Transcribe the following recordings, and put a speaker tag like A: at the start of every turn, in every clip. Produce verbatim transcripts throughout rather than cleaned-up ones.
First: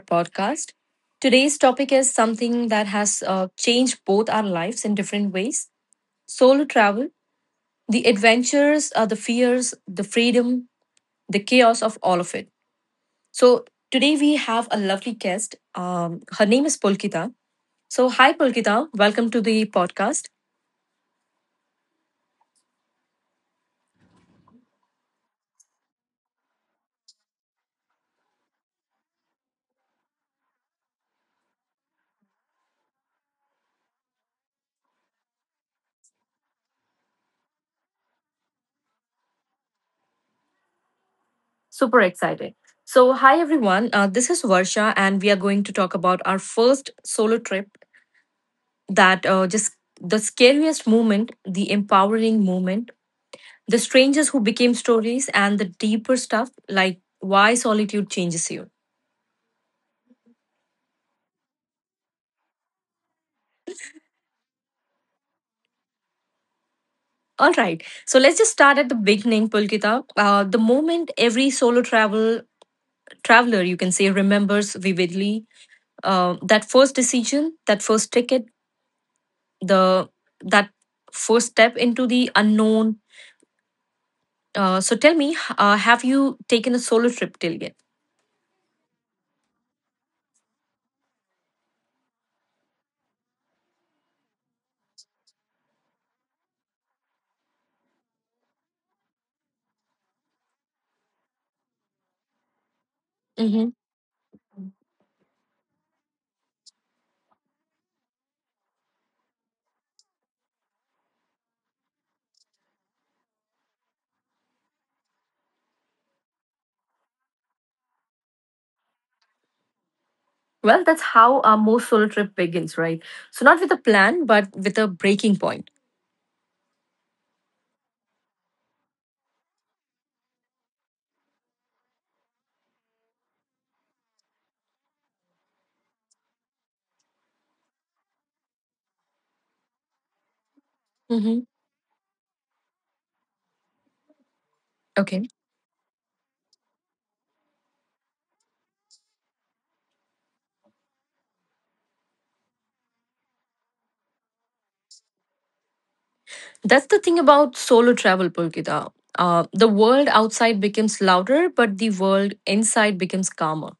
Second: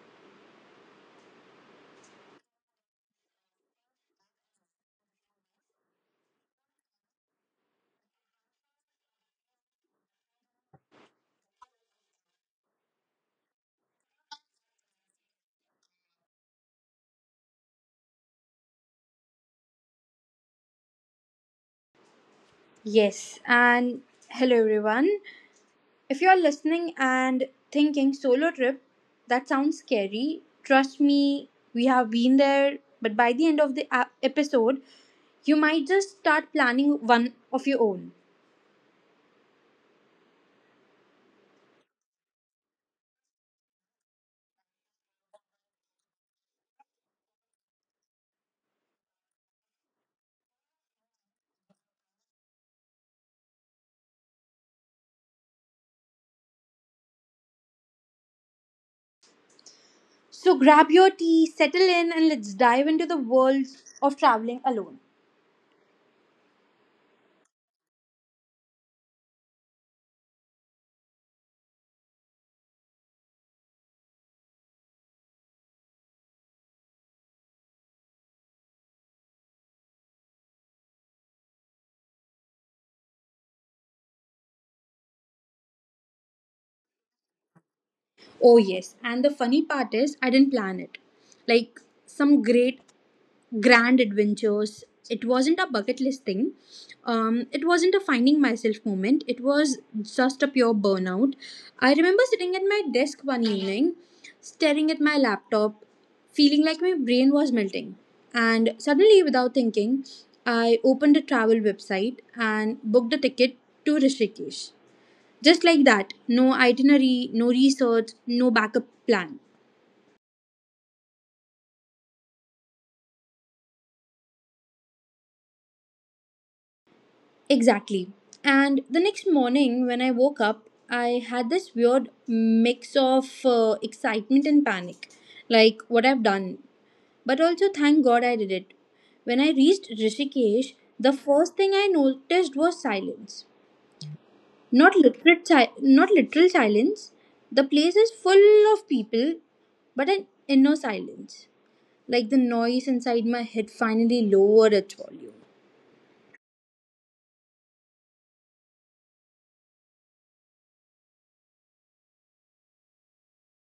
A: podcast. Today's topic is something that has uh, changed both our lives in different ways: solo travel, the adventures, uh, the fears, the freedom, the chaos of all of it. So, today we have a lovely guest. Um, her name is Pulkita. So, hi, Pulkita. Welcome to the podcast.
B: Yes, and hello everyone. If you're listening and thinking solo trip, that sounds scary. Trust me, we have been there, but by the end of the ap- episode, you might just start planning one of your own.
A: Super excited. So, hi, everyone. Uh, this is Varsha, and we are going to talk about our first solo trip that uh, just the scariest moment, the empowering moment, the strangers who became stories, and the deeper stuff like why solitude changes you.
B: So grab your tea, settle in, and let's dive into the world of traveling alone.
A: All right, so let's just start at the beginning, Pulkita. Uh, the moment every solo travel traveler, you can say, remembers vividly, uh, that first decision, that first ticket, the that first step into the unknown. Uh, so tell me, uh, have you taken a solo trip till
B: Oh, yes, and the funny part is, I didn't plan it. Like, some great grand adventures. It wasn't a bucket list thing. Um, it wasn't a finding myself moment. It was just a pure burnout. I remember sitting at my desk one
A: yet?
B: evening, staring at my laptop, feeling like my brain was melting. And suddenly, without thinking, I opened a travel website and booked a ticket to Rishikesh. Just like that, no itinerary, no research, no backup plan.
A: Well, that's how our most solo trip begins, right? So, not with a plan, but with a breaking point.
B: Exactly. And the next morning, when I woke up, I had this weird mix of uh, excitement and panic, like what I've done. But also, thank God I did it. When I reached Rishikesh, the
A: Hmm.
B: first thing I noticed was silence. Not
A: Okay.
B: literal, si- not literal silence. The place is full of people, but an inner silence. Like the noise inside my head finally lowered its volume.
A: That's the thing about solo travel, Pulkita. Uh, the world outside becomes louder, but the world inside becomes calmer.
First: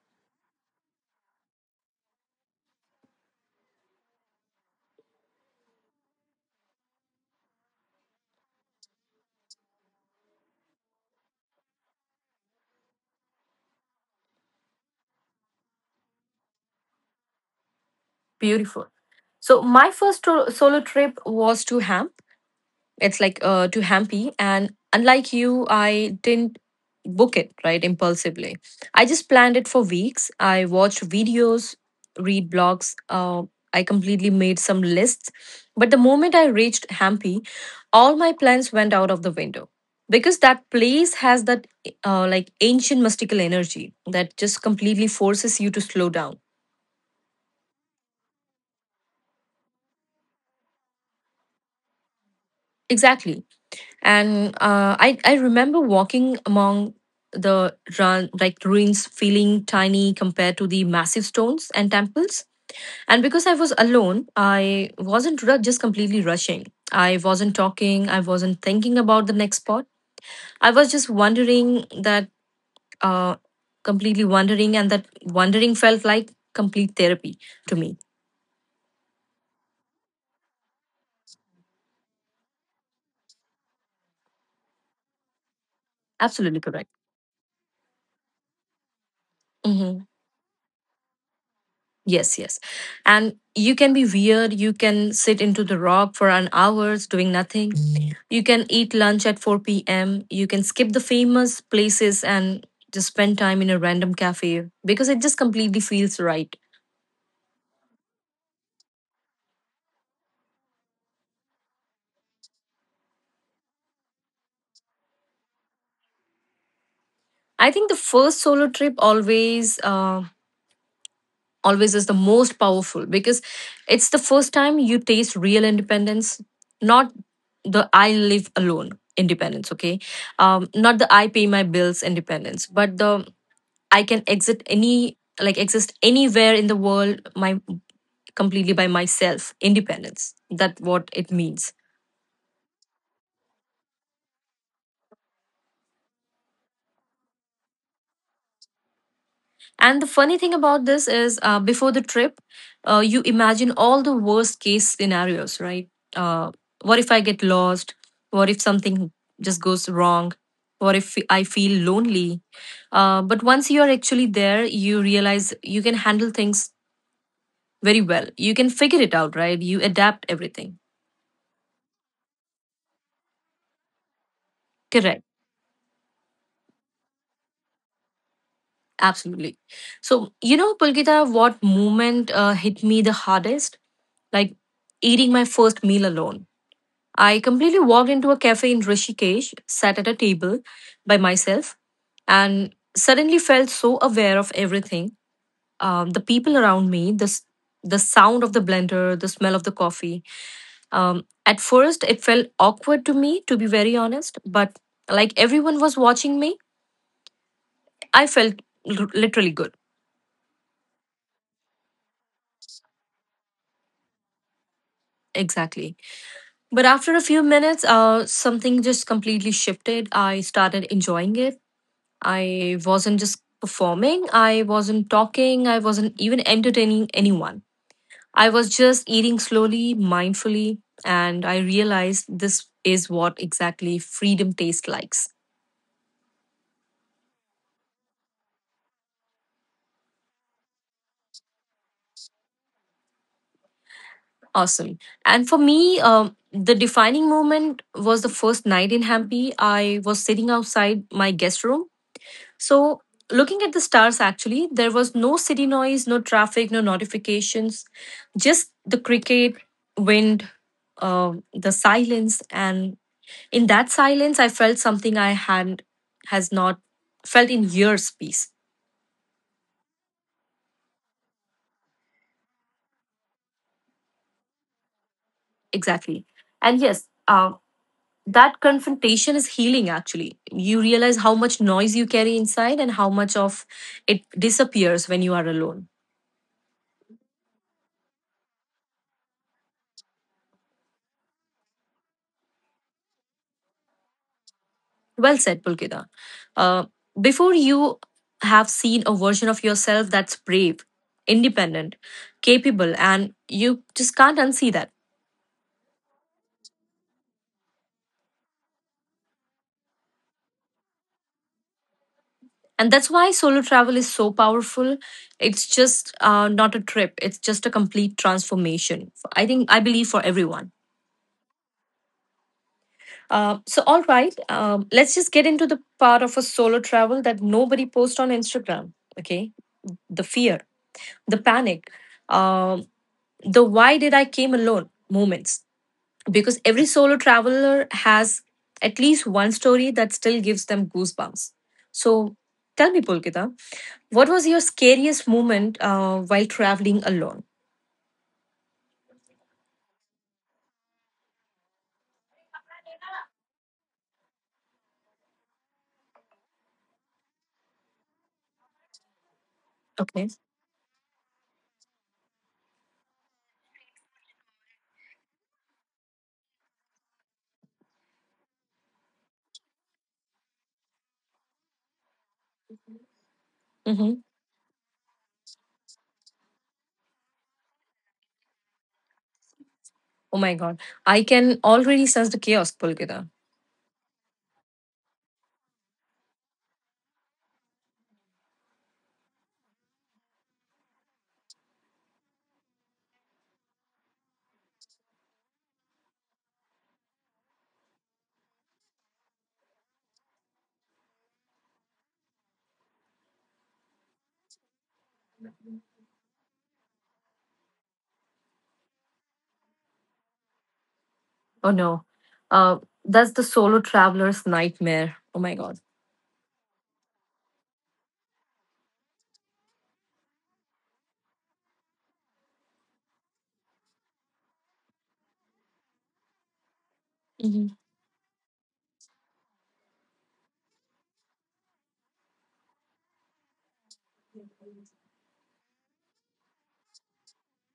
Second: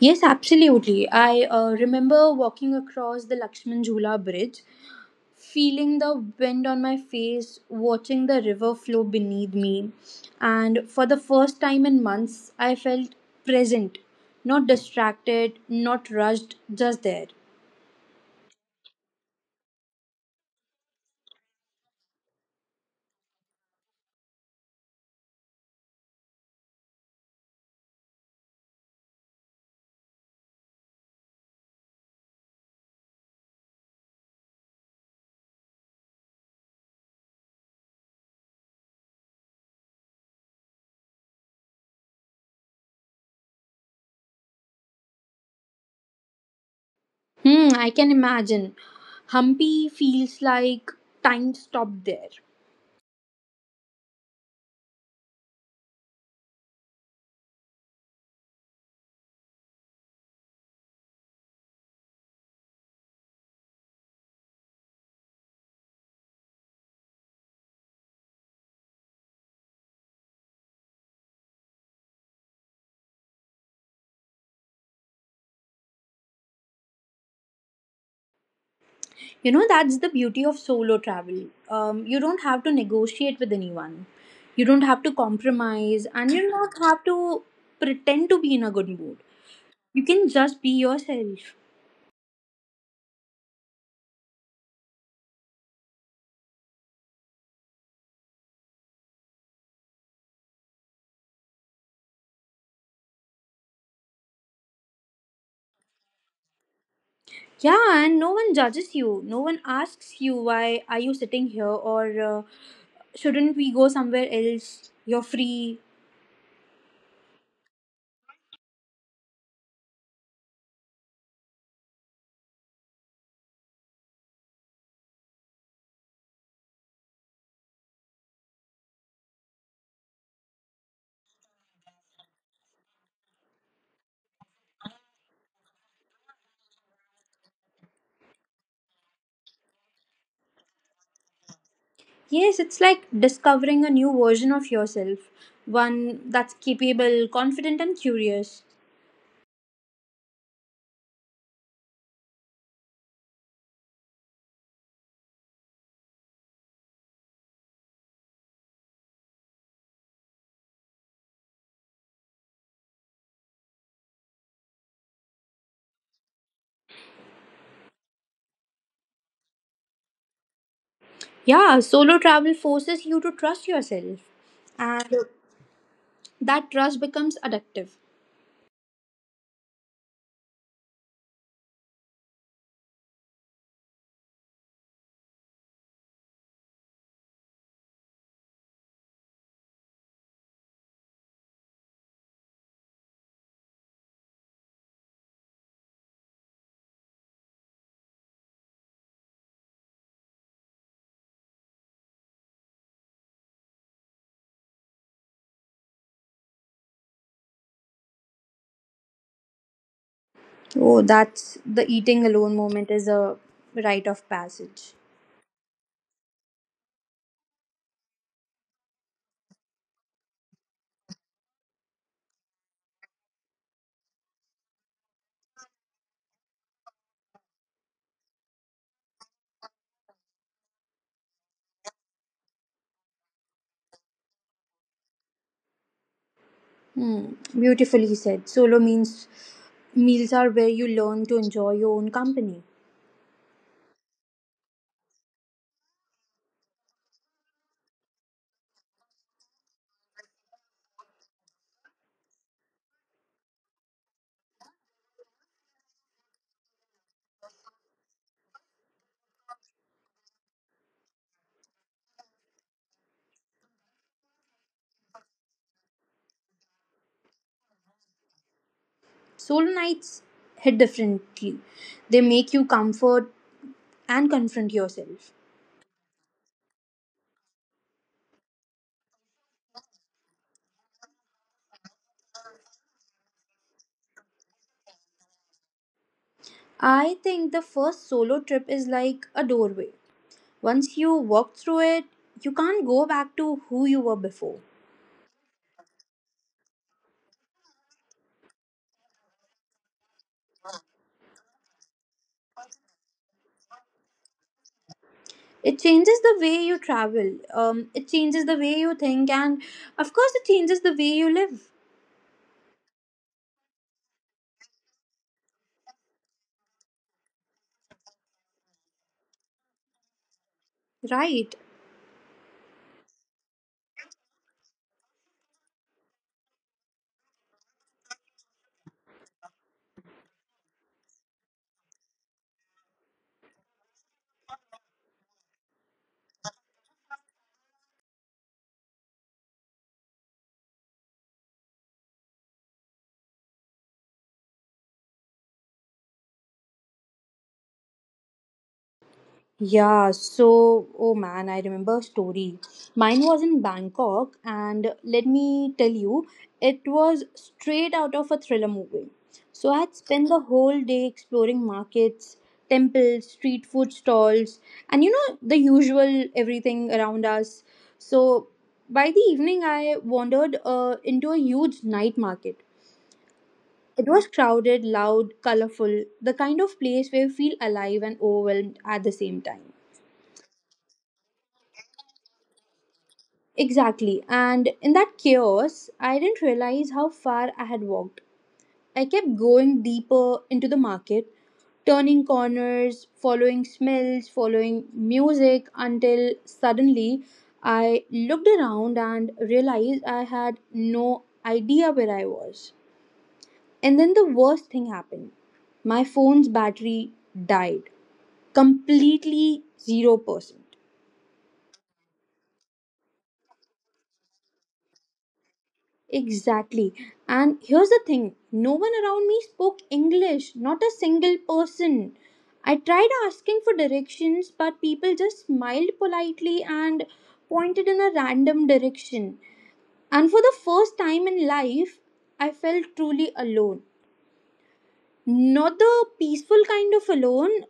B: Yes, absolutely. I uh, remember walking across the Lakshman Jhula bridge, feeling the wind on my face, watching the river flow beneath me. And for the first time in months, I felt present, not distracted, not rushed, just there.
A: Beautiful. So, my first to- solo trip was to Ham. It's like uh, to Hampi, and unlike you, I didn't book it right impulsively. I just planned it for weeks. I watched videos, read blogs. Uh, I completely made some lists, but the moment I reached Hampi, all my plans went out of the window because that place has that, uh, like, ancient mystical energy that just completely forces you to slow down.
B: Hmm, I can imagine. Hampi feels like time stopped there.
A: Exactly. and uh, I I remember walking among the run like ruins, feeling tiny compared to the massive stones and temples. And because I was alone, I wasn't ru- just completely rushing. I wasn't talking. I wasn't thinking about the next spot. I was just wondering that uh, completely wondering, and that wondering felt like complete therapy to me.
B: You know, that's the beauty of solo travel. Um, you don't have to negotiate with anyone, you don't have to compromise, and you
A: Absolutely
B: don't
A: correct.
B: have to pretend to be in a good mood.
A: Mhm.
B: You can just be yourself.
A: Yes, yes. And you can be weird. You can sit into the rock for an hours doing nothing. You can eat lunch at four p m. You can skip the famous places and just spend time in a random cafe because it just completely feels right.
B: Yeah, and no one judges you. No one asks you why are you sitting here or uh, shouldn't we go somewhere else? You're free.
A: I think the first solo trip always uh, always is the most powerful because it's the first time you taste real independence, not the I live alone independence, okay? Um, not the I pay my bills independence, but the I can exit any like exist anywhere in the world my completely by myself. Independence. That's what it means.
B: Yes, it's like discovering a new version of yourself, one that's capable, confident and curious.
A: And the funny thing about this is, uh, before the trip, uh, you imagine all the worst case scenarios, right? Uh, what if I get lost? What if something just goes wrong? What if I feel lonely? Uh, but once you are actually there, you realize you can handle things very well. You can figure it out, right? You adapt everything.
B: Yeah, solo travel forces you to trust yourself, and
A: Correct.
B: that trust becomes addictive.
A: Absolutely. So, you know, Pulkita, what moment uh, hit me the hardest? Like eating my first meal alone. I completely walked into a cafe in Rishikesh, sat at a table by myself, and suddenly felt so aware of everything: um, the people around me, the, s- the sound of the blender, the smell of the coffee. Um, at first, it felt awkward to me, to be very honest, but like everyone was watching me, I felt l- literally good.
B: Oh, that's the eating alone moment is a rite of passage.
A: Exactly. But after a few minutes, uh, something just completely shifted. I started enjoying it. I wasn't just performing, I wasn't talking, I wasn't even entertaining anyone. I was just eating slowly, mindfully, and I realized this is what exactly freedom tastes like.
B: Hmm, beautifully said. Solo means meals are where you learn to enjoy your own company.
A: Awesome. And for me, um, the defining moment was the first night in Hampi. I was sitting outside my guest room So, looking at the stars. Actually, there was no city noise, no traffic, no notifications, just the cricket, wind, uh, the silence. And in that silence, I felt something I had has not felt in years. Peace,
B: Solo nights hit differently. They make you comfort and confront yourself.
A: exactly. And yes, uh, that confrontation is healing. Actually, you realize how much noise you carry inside and how much of it disappears when you are alone.
B: I think the first solo trip is like a doorway. Once you walk through it, you can't go back to who you were before.
A: Well said, Pulkita. Uh, before you have seen a version of yourself that's brave, independent, capable, and you just can't unsee that.
B: It changes the way you travel, um, it changes the way you think, and of course it changes the way you live,
A: And that's why solo travel is so powerful. It's just uh, not a trip, it's just a complete transformation. I think, I believe, for everyone.
B: right?
A: Uh, so, all right, um, let's just get into the part of a solo travel that nobody posts on Instagram. Okay. The fear, the panic, um, the why did I came alone moments, because every solo traveler has at least one story that still gives them goosebumps. So tell me, Pulkita, what was your scariest moment uh, while traveling alone?
B: Yeah, so oh man, I remember a story. Mine was in Bangkok, and let me tell you, it was straight out of a thriller movie. So I had
A: Okay.
B: spent the whole day exploring markets, temples, street food stalls, and you know, the usual everything around us. So by the evening, I wandered uh, into a huge night market. It
A: Mm-hmm.
B: was crowded, loud, colorful, the kind of place where you feel alive and overwhelmed at the same time.
A: Oh my God. I can already sense the chaos, Pulkita.
B: Exactly. And in that chaos, I didn't realize how far I had walked. I kept going deeper into the market, turning corners, following smells, following music, until suddenly I looked around and realized I had no idea where I was. And then the worst thing happened: my phone's battery died completely, zero percent.
A: Oh no. Uh, that's the solo traveler's nightmare. Oh my God.
B: Exactly. And here's the thing, no one around me spoke English, not a single person. I tried asking for directions, but people just smiled politely and
A: Mm-hmm.
B: pointed in a random direction. And for the first time in life, I felt truly alone. Not the peaceful kind of alone,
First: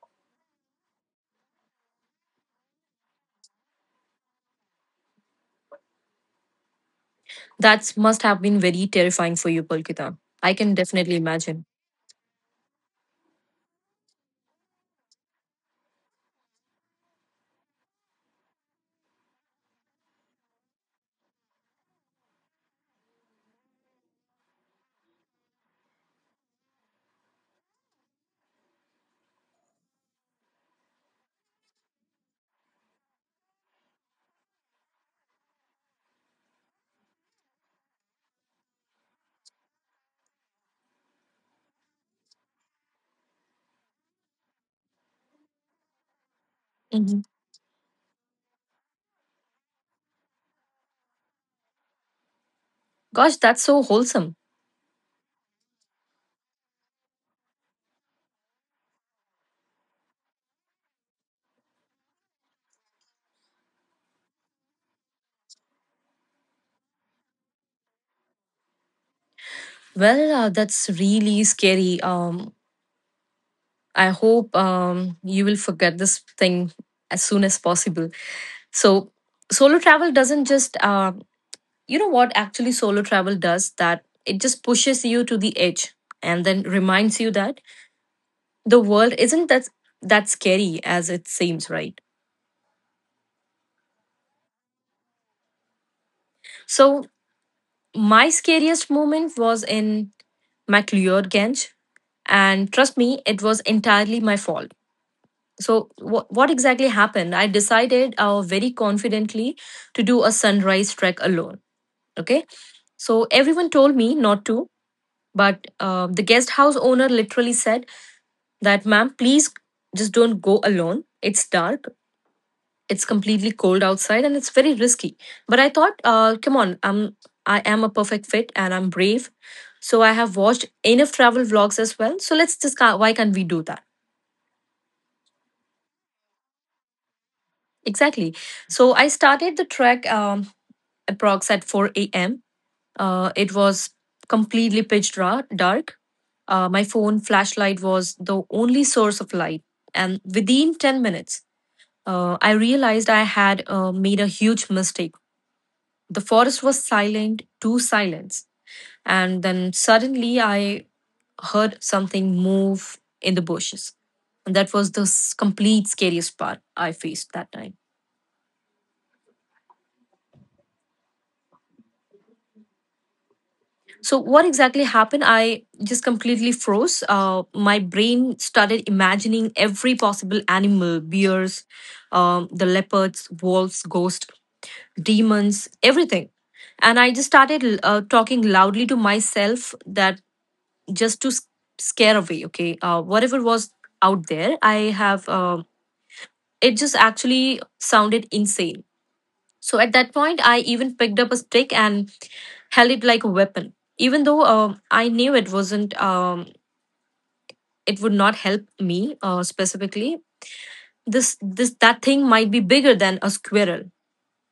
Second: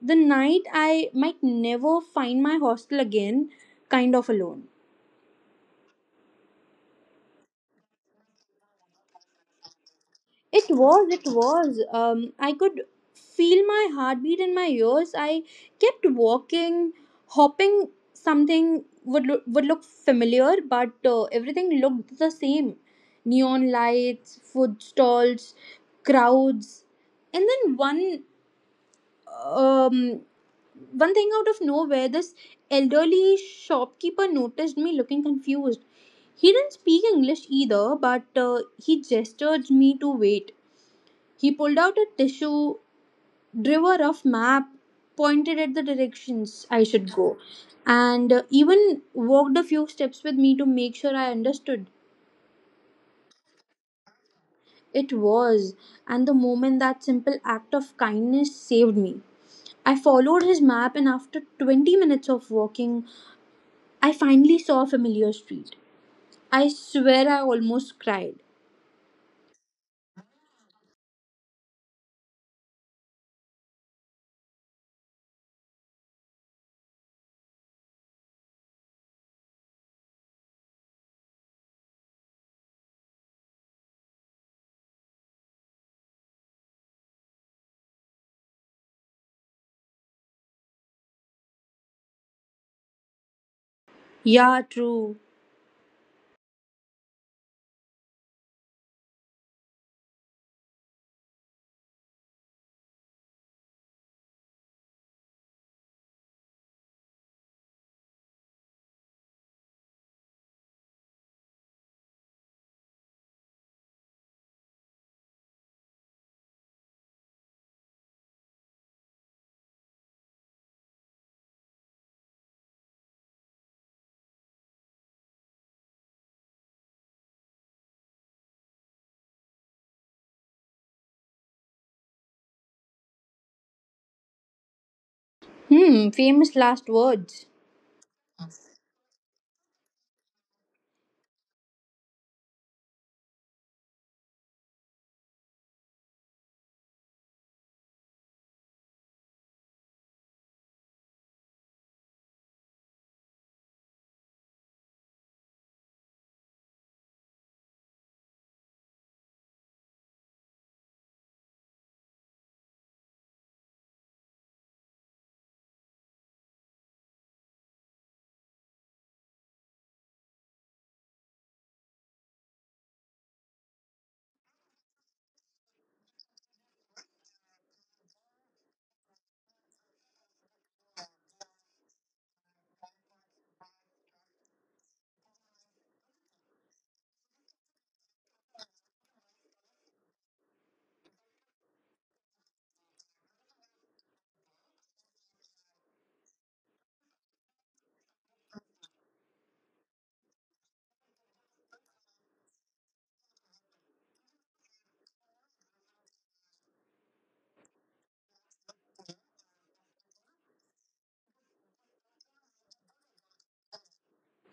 B: the night I might never find my hostel again kind of alone.
A: That must have been very terrifying for you, Pulkita. I
B: It
A: can
B: was,
A: definitely
B: it
A: imagine.
B: was. Um, I could feel my heartbeat in my ears. I kept walking, hoping something would look, would look familiar, but uh, everything looked the same: neon lights, food stalls, crowds. And then one um one thing out of nowhere, this elderly shopkeeper noticed me looking confused. He didn't speak English either, but uh, he gestured me to wait. He pulled out a tissue, drew a rough map, pointed at the directions I should
A: Hmm.
B: go, and uh, even walked a few steps with me to make sure I understood.
A: Gosh, that's so wholesome.
B: It was, and the moment that simple act of kindness saved me. I followed his map, and after twenty minutes of walking, I finally saw a familiar street. I swear I almost cried.
A: Well, uh, that's really scary. Um, I hope um, you will forget this thing as soon as possible. So, solo travel doesn't just, uh, you know what, actually, solo travel does that: it just pushes you to the edge and then reminds you that the world isn't that, that scary as it seems, right?
B: Yeah, true.
A: So, my scariest moment was in MacLeod Ganj, and trust me, it was entirely my fault. So what what exactly happened? I decided, uh, very confidently, to do a sunrise trek alone. Okay, so everyone told me not to, but uh, the guest house owner literally said that, "Ma'am, please just don't go alone. It's dark. It's completely cold outside, and it's very risky." But I thought, uh, "Come on, I'm I am a perfect fit, and I'm brave." So I have watched enough travel vlogs as well. So let's just ca- why can't we do that?
B: Hmm, famous last words.
A: Exactly. So I started the trek. Um, approx at four a m. Uh, it was completely pitch dark. Uh, my phone flashlight was the only source of light. And within ten minutes, uh, I realized I had uh, made a huge mistake. The forest was silent to silence. And then suddenly I heard something move in the bushes. And that was the s- complete scariest part I faced that night. So what exactly happened? I just completely froze. Uh, my brain started imagining every possible animal: bears, um, the leopards, wolves, ghosts, demons, everything. And I just started, uh, talking loudly to myself, that just to s- scare away, okay, uh, whatever was out there, I have. Uh, it just actually sounded insane, so at that point, I even picked up a stick and held it like a weapon, even though, um, I knew it wasn't, um, it would not help me, uh, specifically. This this that thing might be bigger than a squirrel.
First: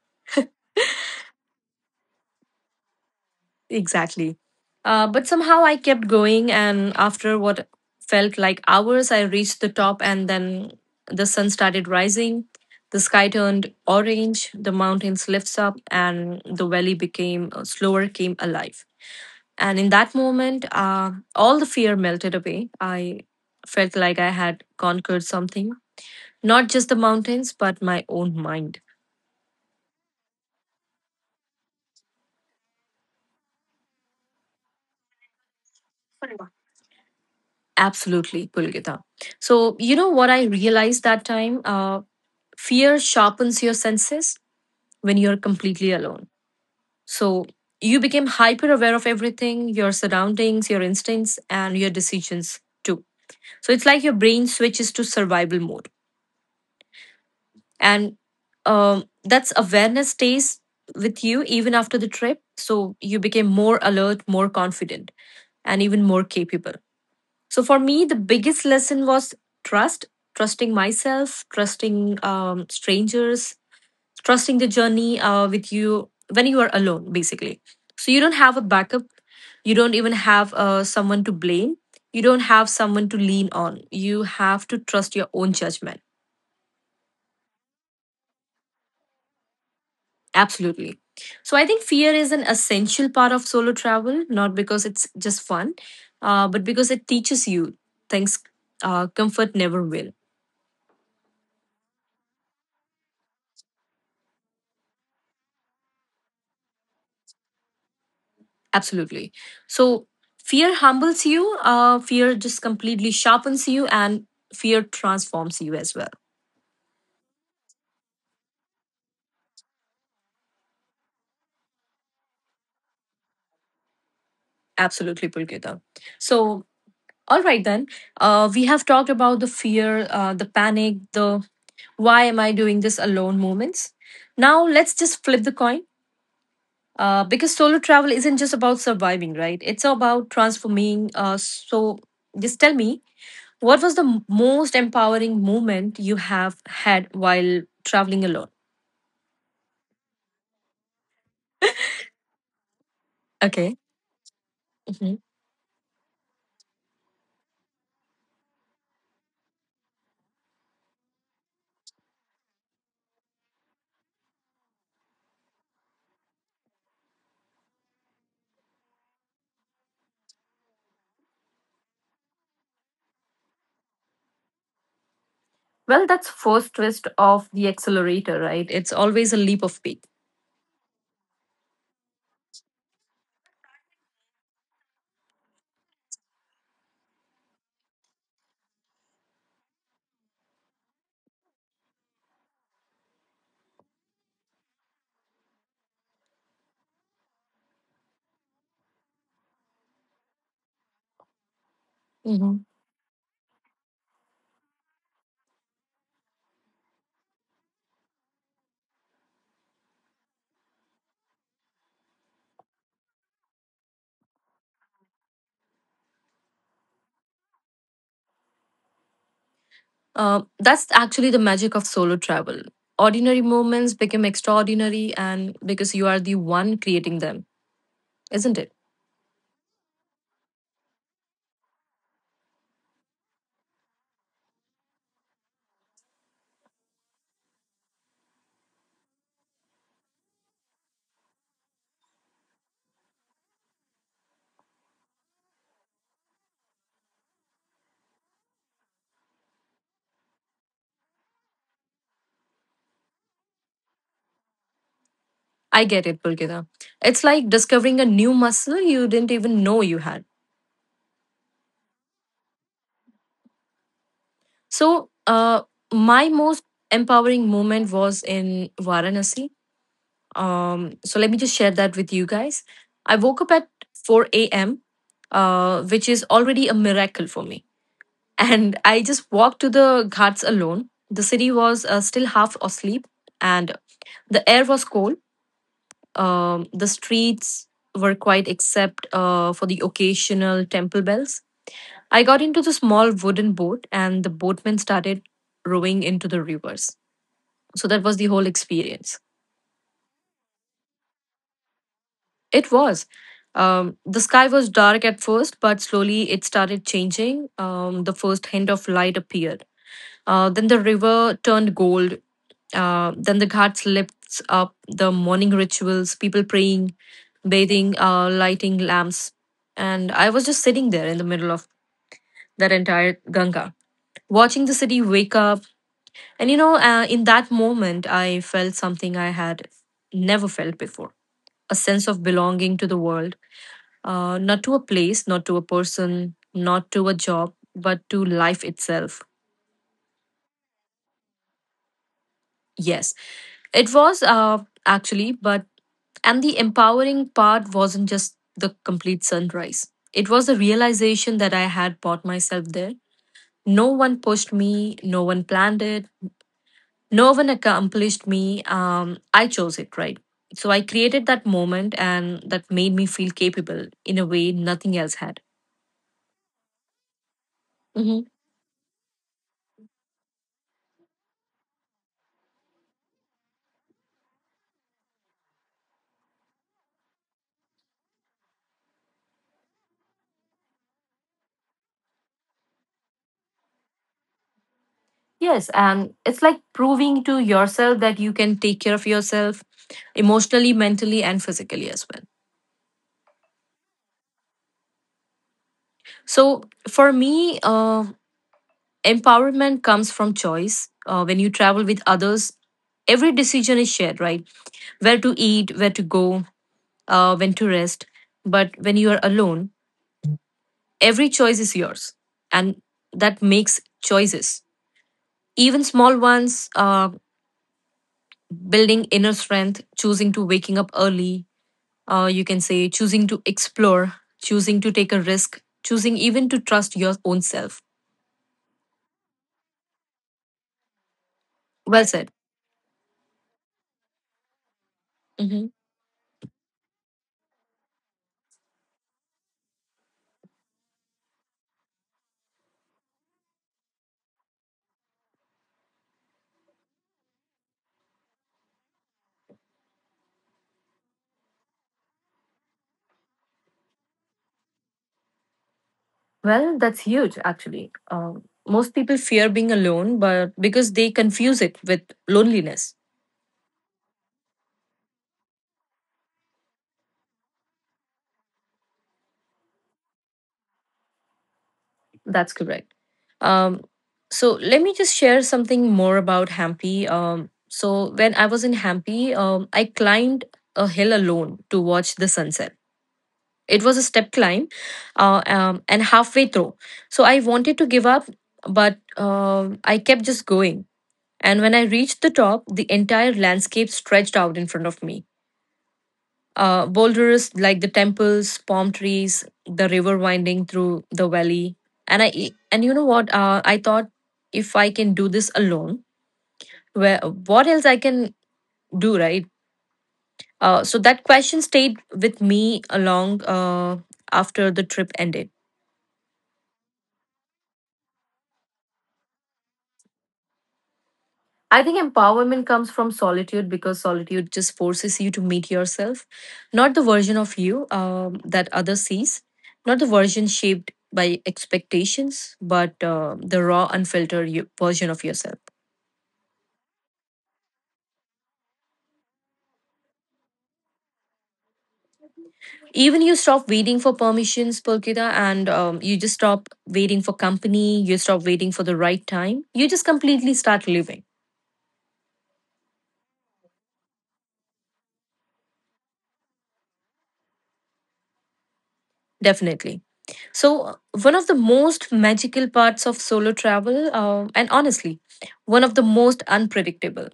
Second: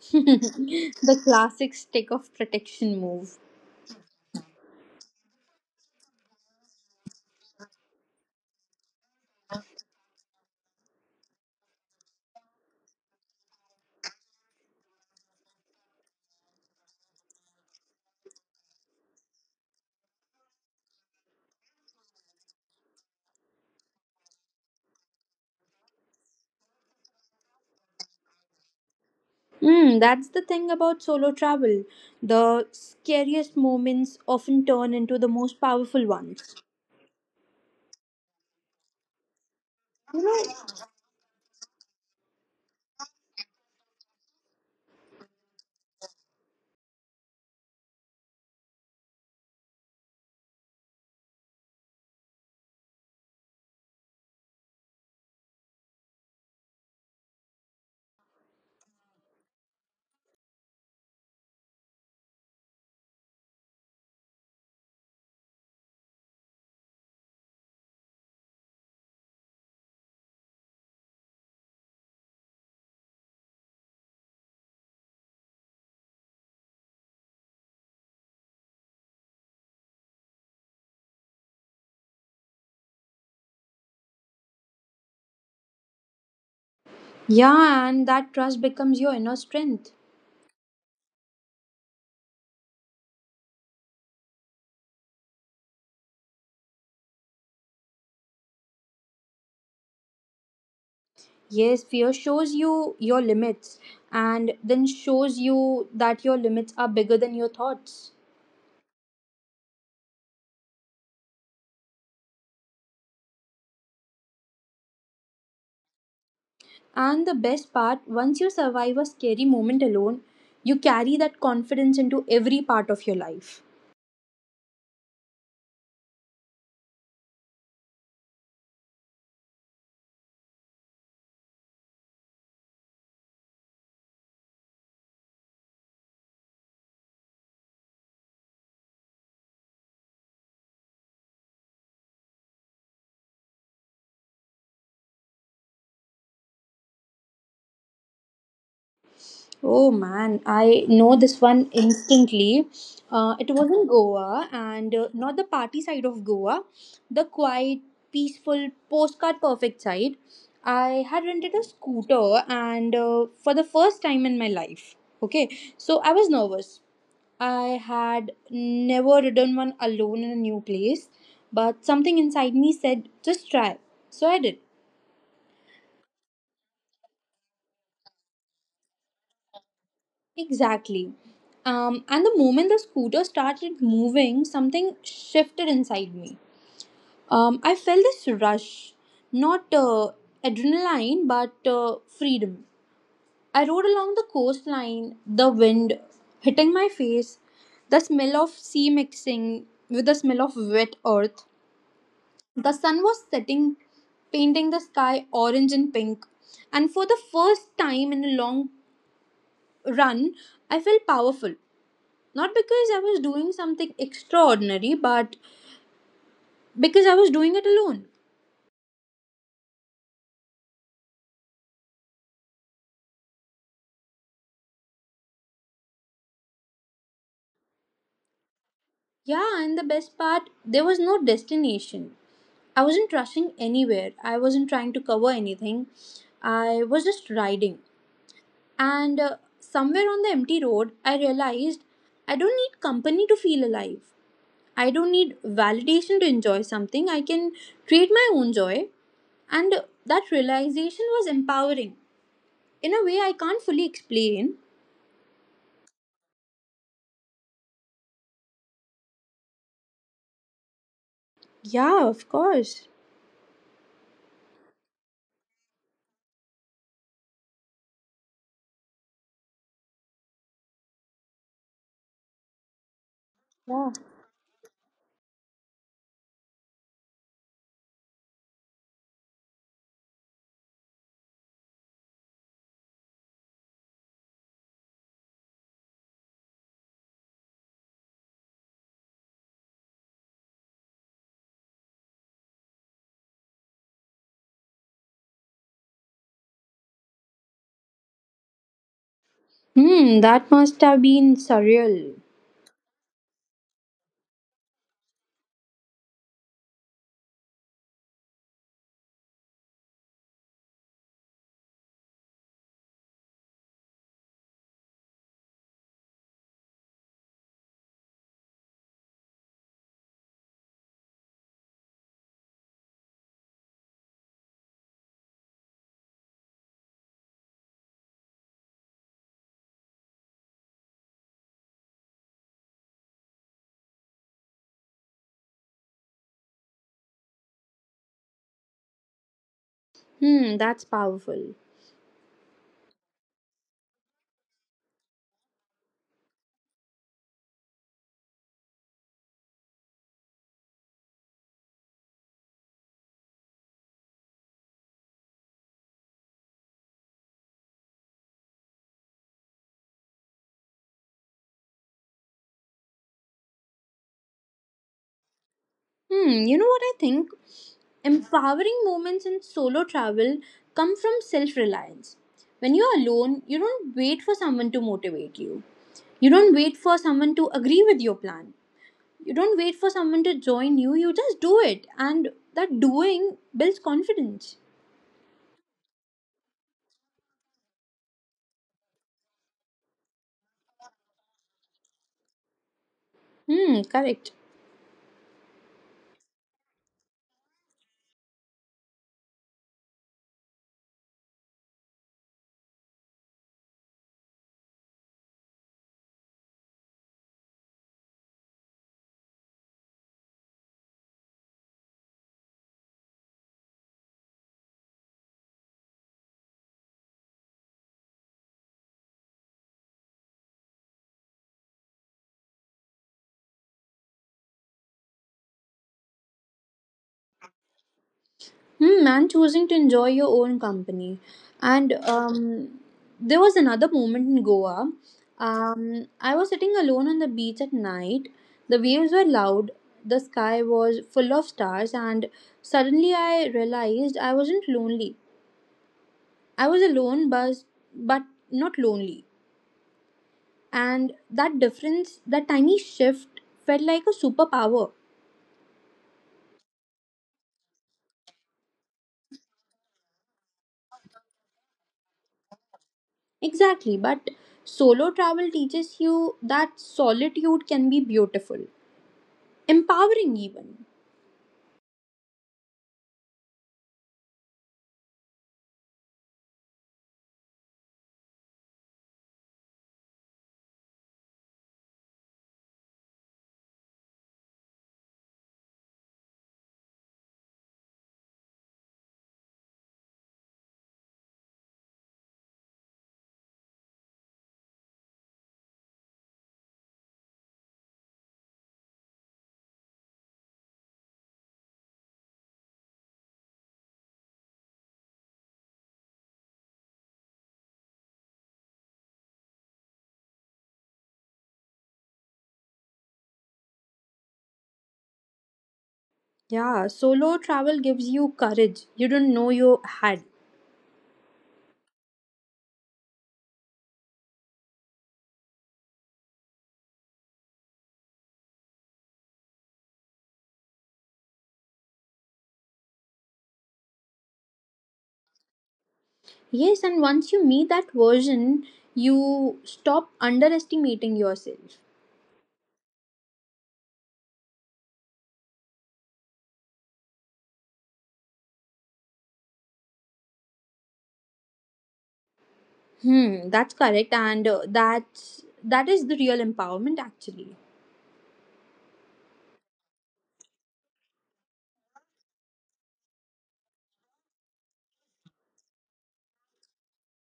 B: The classic stick of protection move.
A: Exactly. Uh, but somehow I kept going, and after what felt like hours, I reached the top, and then the sun started rising. The sky turned orange, the mountains lifts up, and the valley became, uh, slower, came alive. And in that moment, uh, all the fear melted away. I felt like I had conquered something, not just the mountains, but my own mind.
B: Mm, that's the thing about solo travel. The scariest moments often turn into the most powerful ones.
A: Absolutely, Pulgita. So, you know what I realized that time? Uh, fear sharpens your senses when you're completely alone. So you became hyper aware of everything: your surroundings, your instincts, and your decisions too. So it's like your brain switches to survival mode. And um, that's awareness stays with you even after the trip. So you became more alert, more confident, and even more capable. So for me, the biggest lesson was trust: trusting myself, trusting, um, strangers, trusting the journey, uh, with you when you are alone, basically. So you don't have a backup. You don't even have, uh, someone to blame. You don't have someone to lean on. You have to trust your own judgment.
B: Yeah, and that trust becomes your inner strength.
A: Absolutely. So I think fear is an essential part of solo travel, not because it's just fun, uh, but because it teaches you things uh, comfort never will.
B: Yes, fear shows you your limits and then shows you that your limits are bigger than your thoughts.
A: Absolutely. So fear humbles you, uh, fear just completely sharpens you, and fear transforms you as well.
B: And the best part, once you survive a scary moment alone, you carry that confidence into every part of your life.
A: Absolutely, Pulkita. So, all right then. Uh, we have talked about the fear, uh, the panic, the why am I doing this alone moments. Now, let's just flip the coin. Uh, because solo travel isn't just about surviving, right? It's about transforming. Uh, so, just tell me, what was the m- most empowering moment you have had while traveling alone?
B: Oh man, I know this one instantly. Uh, it was
A: Okay.
B: in Goa, and uh,
A: Mhm.
B: not the party side of Goa, the quiet, peaceful, postcard perfect side. I had rented a scooter, and uh, for the first time in my life. Okay, so I was nervous. I had never ridden one alone in a new place, but something inside me said, just try. So I did.
A: Well, that's first twist of the accelerator, right? It's always a leap of faith.
B: Exactly. Um, and the moment the scooter started moving, something shifted inside me. Um, I felt this rush, not uh, adrenaline, but uh, freedom. I rode along the coastline, the wind hitting my face, the smell of sea mixing with the smell of wet earth. The sun was setting, painting the sky orange and pink. And for the first time in a long run, I felt powerful. Not because I was doing something extraordinary, but because I was doing it alone.
A: Uh, that's actually the magic of solo travel. Ordinary moments become extraordinary, and because you are the one creating them, isn't it?
B: Yeah, and the best part, there was no destination. I wasn't rushing anywhere. I wasn't trying to cover anything. I was just riding. And uh, somewhere on the empty road, I realized I don't need company to feel alive. I don't need validation to enjoy something. I can create my own joy. And uh, that realization was empowering, in a way I can't fully explain.
A: I get it, Pulkita. It's like discovering a new muscle you didn't even know you had.
B: Yeah, of course.
A: So, uh, my most empowering moment was in Varanasi. Um, so, let me just share that with you guys. I woke up at
B: Yeah.
A: four a m, uh, which is already a miracle for me, and I just walked to the ghats alone. The city was uh, still half asleep, and the air was cold. Um, the streets were quiet except uh, for the occasional temple bells. I got into the small wooden boat, and the boatman started rowing into the rivers. So that was the whole experience.
B: Hmm, that must have been surreal.
A: It was. Um, the sky was dark at first, but slowly it started changing. Um, the first hint of light appeared. Uh, then the river turned gold. Uh, then the ghats lifts up the morning rituals, people praying, bathing, uh, lighting lamps. And I was just sitting there in the middle of that entire Ganga, watching the city wake up. And you know, uh, in that moment, I felt something I had never felt before, a sense of belonging to the world, uh, not to a place, not to a person, not to a job, but to life itself.
B: Hmm, that's powerful.
A: Yes, it was uh, actually, but and the empowering part wasn't just the complete sunrise. It was the realization that I had bought myself there. No one pushed me, no one planned it, no one accomplished me. Um, I chose it, right? So I created that moment, and that made me feel capable in a way nothing else had.
B: Hmm, you know what I think?
A: Hmm.
B: Empowering moments in solo travel come from self reliance. When you're alone, you don't wait for someone to motivate you. You don't wait for someone to agree with your plan. You don't wait for someone to join you. You just do it. And that doing builds confidence.
A: Yes, and it's like proving to yourself that you can take care of yourself emotionally, mentally, and physically as well.
B: Hmm, correct.
A: So for me, uh, empowerment comes from choice. Uh, when you travel with others, every decision is shared, right? Where to eat, where to go, uh, when to rest. But when you are alone, every choice is yours, and that makes choices. Even small ones, uh, building inner strength, choosing to waking up early, uh, you can say choosing to explore, choosing to take a risk, choosing even to trust your own self.
B: Hmm, and choosing to enjoy your own company. And
A: Well said.
B: um, there was another moment in Goa.
A: Mhm.
B: Um, I was sitting alone on the beach at night. The waves were loud, the sky was full of stars, and suddenly I realized I wasn't lonely. I was alone, but, but not lonely. And that difference, that tiny shift, felt like a superpower.
A: Well, that's huge, actually. Um, most people fear being alone, but because they confuse it with loneliness.
B: Exactly, but solo travel teaches you that solitude can be beautiful. Empowering, even.
A: That's correct. Um, so Let me just share something more about Hampi. Um, so when I was in Hampi, um, I climbed a hill alone to watch the sunset. It was a step climb, uh, um, and halfway through, so I wanted to give up, but um, I kept just going. And when I reached the top, the entire landscape stretched out in front of me. Uh, boulders like the temples, palm trees, the river winding through the valley, and I and you know what? Uh, I thought, if I can do this alone, where what else I can do, right? Uh, so that question stayed with me along uh, after the trip ended.
B: Yeah, solo travel gives you courage you didn't know you had.
A: I think empowerment comes from solitude because solitude just forces you to meet yourself, not the version of you um, that others sees, not the version shaped by expectations, but uh, the raw, unfiltered you- version of yourself.
B: Yes, and once you meet that version, you stop underestimating yourself.
A: Even you stop waiting for permissions, Pulkita, and um, you just stop waiting for company. You stop waiting for the right time. You just completely start living.
B: Hmm, that's correct, and uh, that's that is the real empowerment, actually.
A: Definitely. So, uh, one of the most magical parts of solo travel, uh, and honestly, one of the most unpredictable,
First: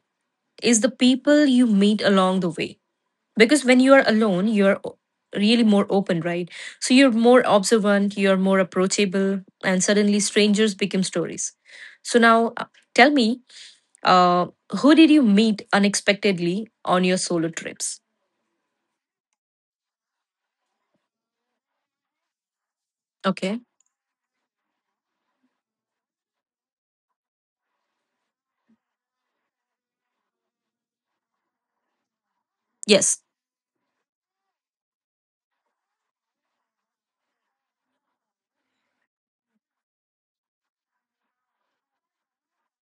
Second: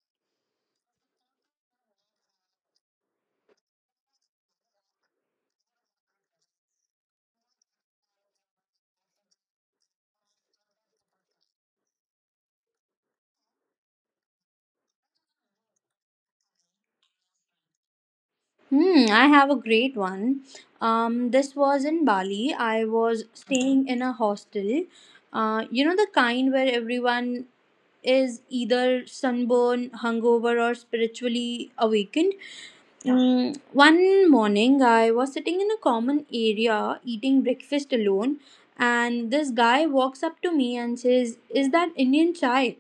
A: is the people you meet along the way. Because when you are alone, you're o- really more open, right? So, you're more observant, you're more approachable, and suddenly strangers become stories. So, now uh, tell me, uh, who did you meet unexpectedly on your solo trips?
B: Hmm, I have a great one. Um, this was in Bali. I was
A: Okay.
B: staying in a hostel. Uh, you know the kind where everyone is either sunburn, hungover, or spiritually awakened.
A: Yes.
B: Mm, one morning, I was sitting in a common area eating breakfast alone, and this guy walks up to me and says, "Is that Indian chai?"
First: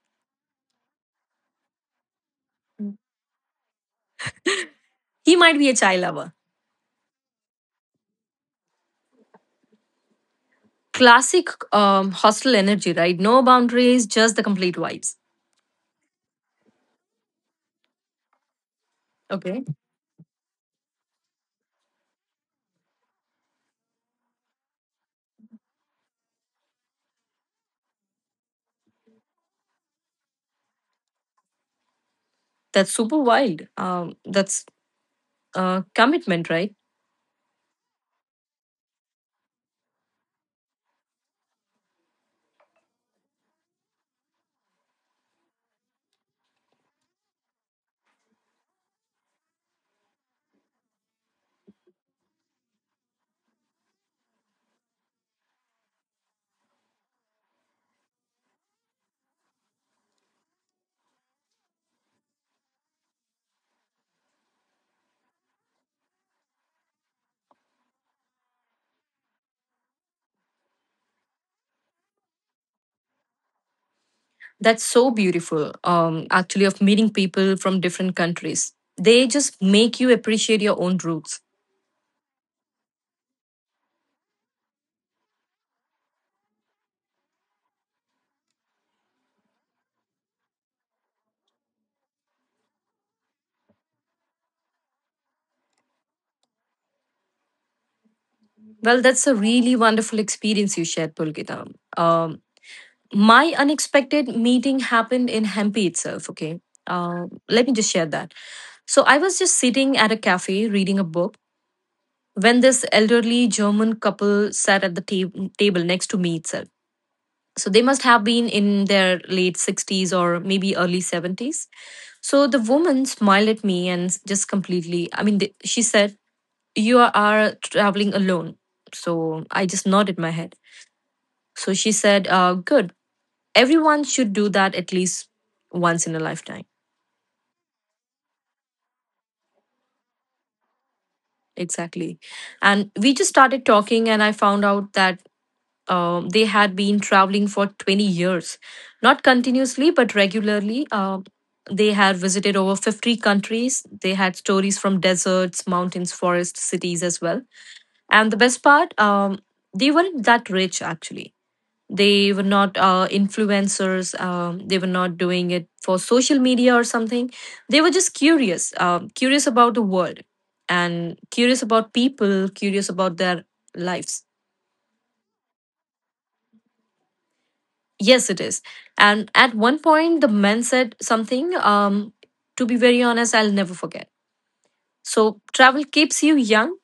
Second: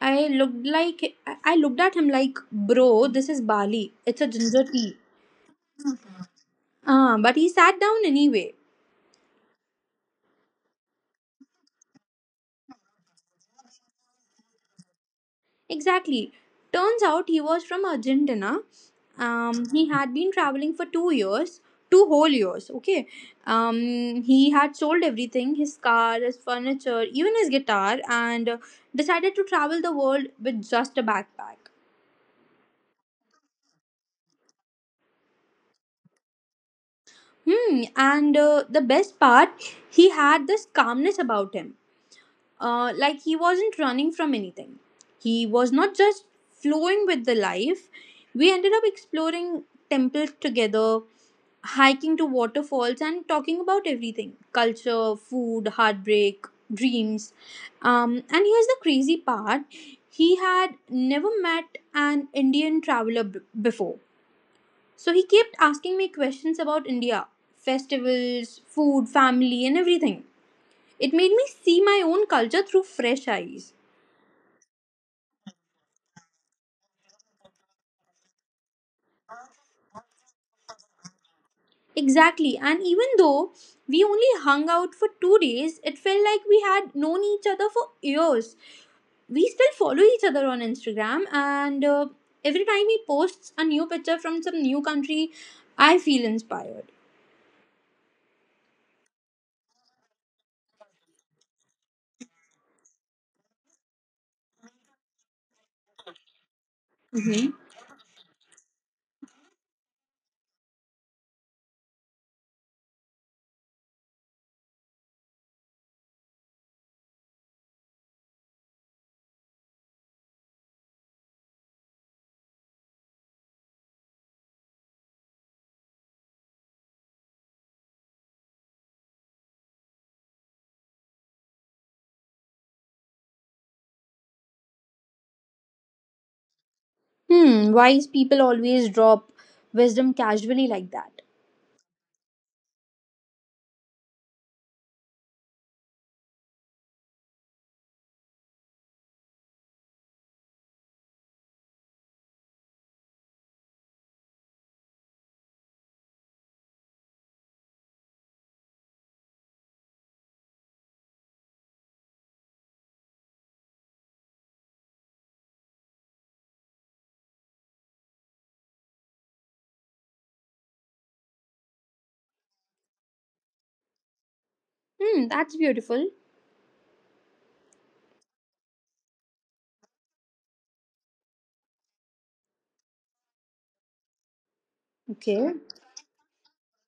B: I looked like I looked at him like, "Bro, this is Bali. It's a ginger tea."
A: He might be a chai lover.
B: Uh, but he sat down anyway.
A: Classic um, hostel energy, right? No boundaries, just the complete vibes.
B: Exactly. Turns out he was from Argentina. Um,
A: Okay.
B: he had been traveling for two years, two whole years. Okay. Um, he had sold everything, his car, his furniture, even his guitar, and uh, decided to travel the world with just a backpack.
A: That's super wild. Um, that's uh, commitment, right?
B: Hmm. And uh, the best part, he had this calmness about him. Uh, like he wasn't running from anything. He was not just flowing with the life. We ended up exploring temples together, hiking to waterfalls, and talking about everything: culture, food, heartbreak, dreams. Um, and here's the crazy part, he had never met an Indian traveler b- before, so he kept asking me questions about India, festivals, food, family, and everything. It made me see my own culture through fresh eyes.
A: That's so beautiful, um, actually, of meeting people from different countries. They just make you appreciate your own roots.
B: Exactly. And even though we only hung out for two days, it felt like we had known each other for years. We still follow each other on Instagram, and uh, every time he posts a new picture from some new country, I feel inspired.
A: Well, that's a really wonderful experience you shared, Pulgita. Um, my unexpected meeting happened in Hampi itself, okay? Uh,
B: Hmm.
A: let me just share that. So I was just sitting at a cafe reading a book when this elderly German couple sat at the ta- table next to me itself. So they must have been in their late sixties or maybe early seventies. So the woman smiled at me and just completely, I mean, th- she said, "You are, are traveling alone." So I just nodded my head. So she said, uh, "Good. Everyone should do that at least once in a lifetime."
B: Hmm, wise people always drop wisdom casually like that.
A: Exactly. And we just started talking, and I found out that Uh, they had been traveling for twenty years, not continuously, but regularly. Uh, they had visited over fifty countries. They had stories from deserts, mountains, forests, cities as well. And the best part, um, they weren't that rich actually. They were not uh, influencers. Um, they were not doing it for social media or something. They were just curious, um, curious about the world and curious about people, curious about their lives.
B: Hmm, that's beautiful.
A: Yes, it is. And at one point, the man said something, um, to be very honest, I'll never forget. So,
B: Okay.
A: "Travel keeps you young,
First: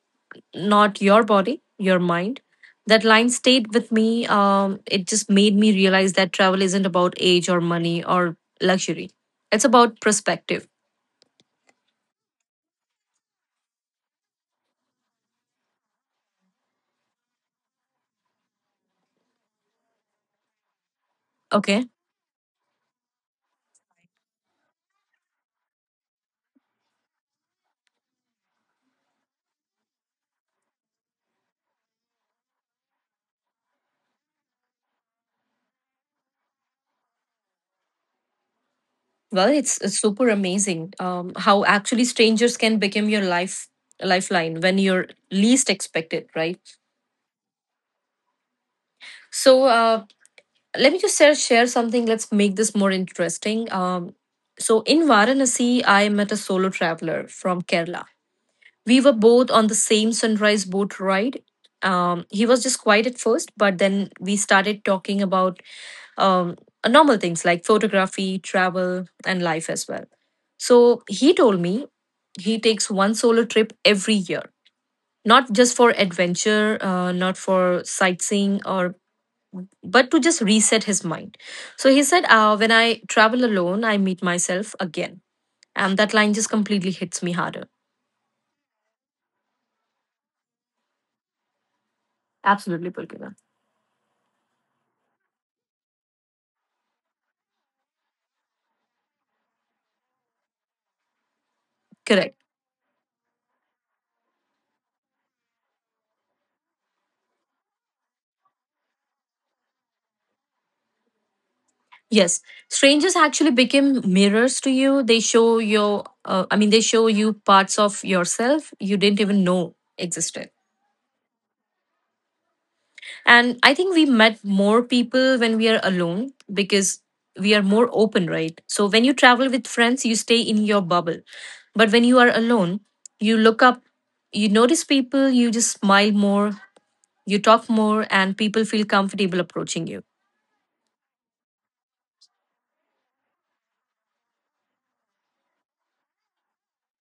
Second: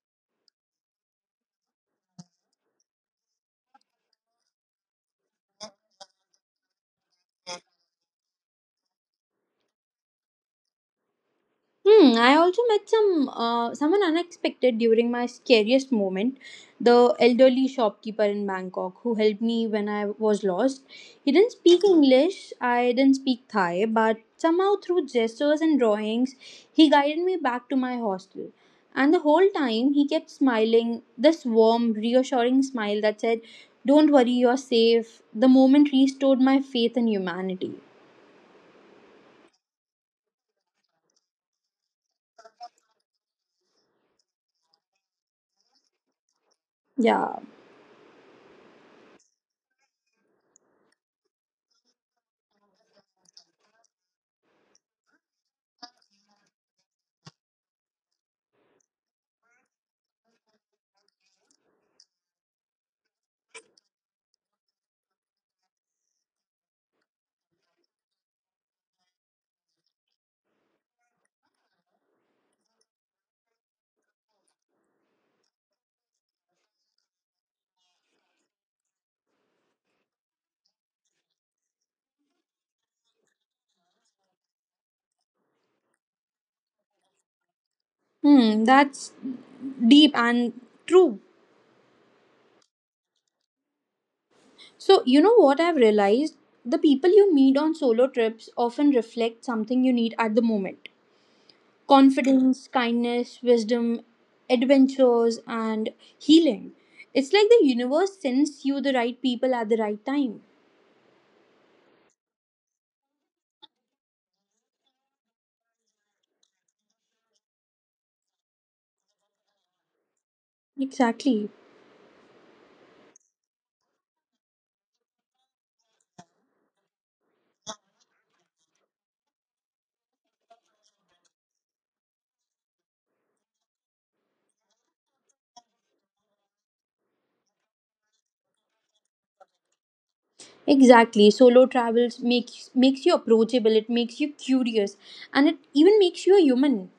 A: not your body, your mind." That line stayed with me. Um, it just made me realize that travel isn't about age or money or luxury, it's about perspective.
B: Hmm, I also met some uh, someone unexpected during my scariest moment. The elderly shopkeeper in Bangkok who helped me when I was lost. He didn't
A: Okay.
B: speak English, I didn't speak Thai, but somehow through gestures and drawings, he guided me back to my hostel. And the whole time, he kept smiling this warm, reassuring smile that said, don't worry, you're safe. The moment restored my faith in humanity.
A: Well, it's, it's super amazing um, how actually strangers can become your life lifeline when you're least expected, right?
B: Yeah.
A: So, uh, let me just share, share something, let's make this more interesting, um, so in Varanasi I met a solo traveler from Kerala. We were both on the same sunrise boat ride. Um, he was just quiet at first, but then we started talking about um, normal things like photography, travel, and life as well. So he told me he takes one solo trip every year, not just for adventure, uh, not for sightseeing or but to just reset his mind. So he said, uh, "When I travel alone, I meet myself again." And that line just completely hits me harder.
B: Hmm, that's deep and true.
A: Absolutely, Pulkina.
B: So, you know what I've realized? The people you meet on solo trips often reflect something you need at the moment:
A: Correct.
B: confidence, kindness, wisdom, adventures, and healing. It's like the universe sends you the right people at the right time.
A: Yes. Strangers actually become mirrors to you. They show your, uh, I mean, they show you parts of yourself you didn't even know existed.
B: Exactly.
A: And I think we met more people when we are alone because we are more open, right? So when you travel with friends, you stay in your bubble. But when you are alone, you look up, you notice people, you just smile more, you talk more, and people feel comfortable approaching you.
B: Exactly. Solo travels makes makes you approachable, it makes you curious, and it even makes you a human.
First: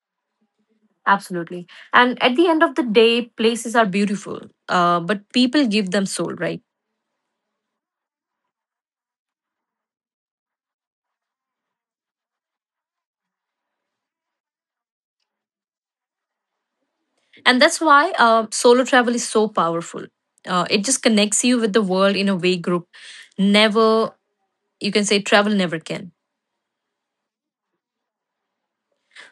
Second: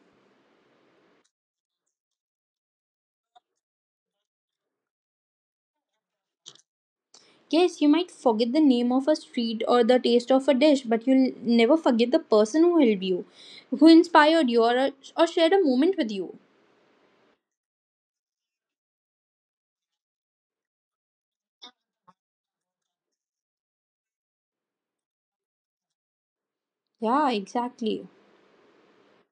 A: Absolutely. And at the end of the day, places are beautiful, uh, but people give them soul, right?
B: Yes, you might forget the name of a street or the taste of a dish, but you'll never forget the person who helped you, who inspired you, or, or shared a moment with you.
A: And that's why uh, solo travel is so powerful. Uh, it just connects you with the world in a way group never, you can say travel never can.
B: Yeah, exactly.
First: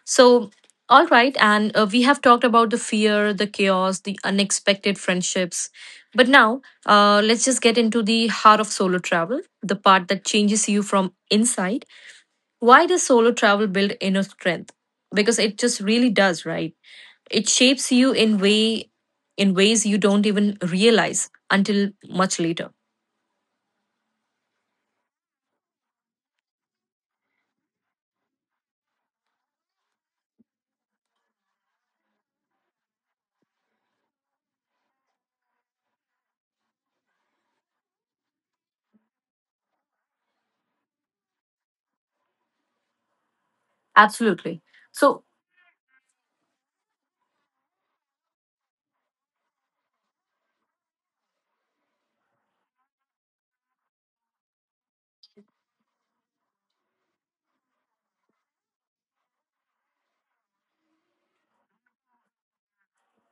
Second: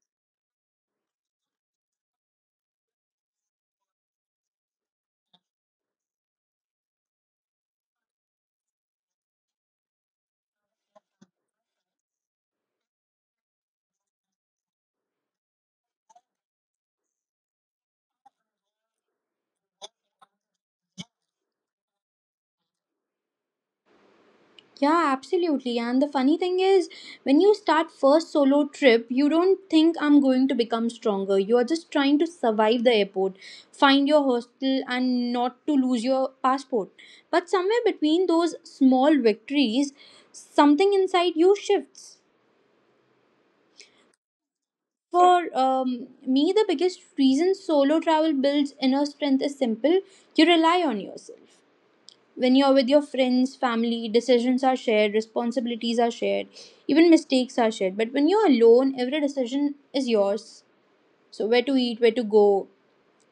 A: So, all right, and uh, we have talked about the fear, the chaos, the unexpected friendships. But now, uh, let's just get into the heart of solo travel, the part that changes you from inside. Why does solo travel build inner strength? Because it just really does, right? It shapes you in way in ways you don't even realize until much later.
B: Yeah, absolutely. And the funny thing is, when you start first solo trip, you don't think I'm going to become stronger. You are just trying to survive the airport, find your hostel, and not to lose your passport. But somewhere between those small victories, something inside you shifts.
A: Absolutely. So.
B: For um, me, the biggest reason solo travel builds inner strength is simple: you rely on yourself. When you're with your friends, family, decisions are shared, responsibilities are shared, even mistakes are shared. But when you're alone, every decision is yours. So, where to eat, where to go,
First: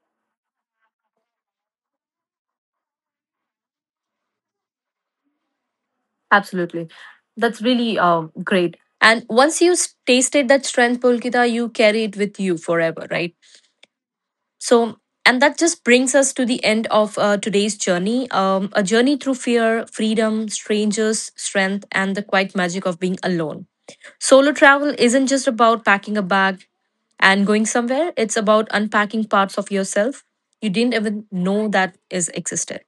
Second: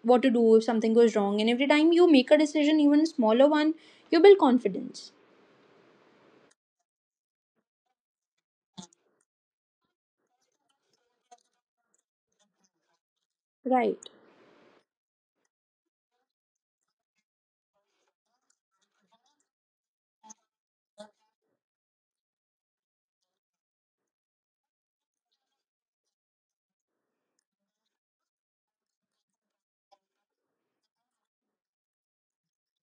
B: what to do if something goes wrong. And every time you make a decision, even a smaller one, you build confidence.
A: Absolutely. That's really uh, great. And once you s- tasted that strength, Pulkita, you carry it with you forever, right?
B: Right.
A: So, and that just brings us to the end of uh, today's journey, um, a journey through fear, freedom, strangers, strength, and the quiet magic of being alone. Solo travel isn't just about packing a bag and going somewhere, it's about unpacking parts of yourself you didn't even know that is existed.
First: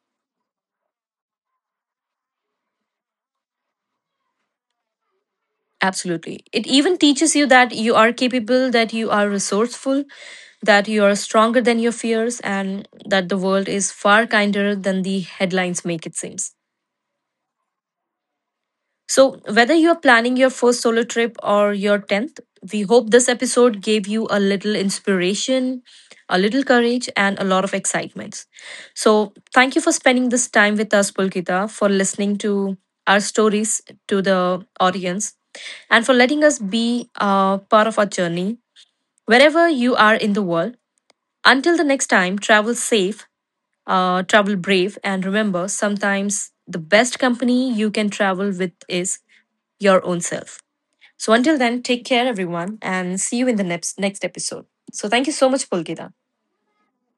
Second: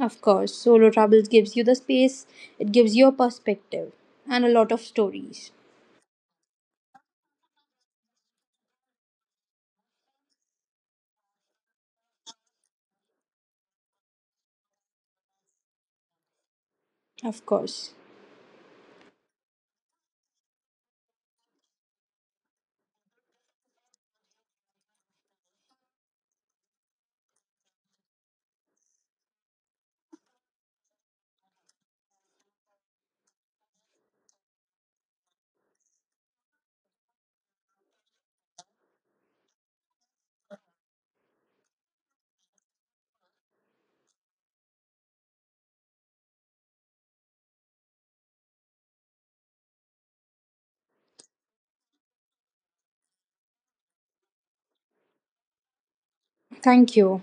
B: Of course, solo travels gives you the space, it gives you a perspective and a lot of stories.
A: Absolutely. It even teaches you that you are capable, that you are resourceful, that you are stronger than your fears, and that the world is far kinder than the headlines make it seem.
B: Of course.
A: So, whether you're planning your first solo trip or your tenth, we hope this episode gave you a little inspiration, a little courage, and a lot of excitement. So, thank you for spending this time with us, Pulkita, for listening to our stories, to the audience, and for letting us be a part of our journey wherever you are in the world. Until the next time, travel safe, uh, travel brave, and remember, sometimes the best company you can travel with is your own self. So until then, take care everyone, and see you in the next next episode. So thank you so much, Pulkita.
B: Thank you.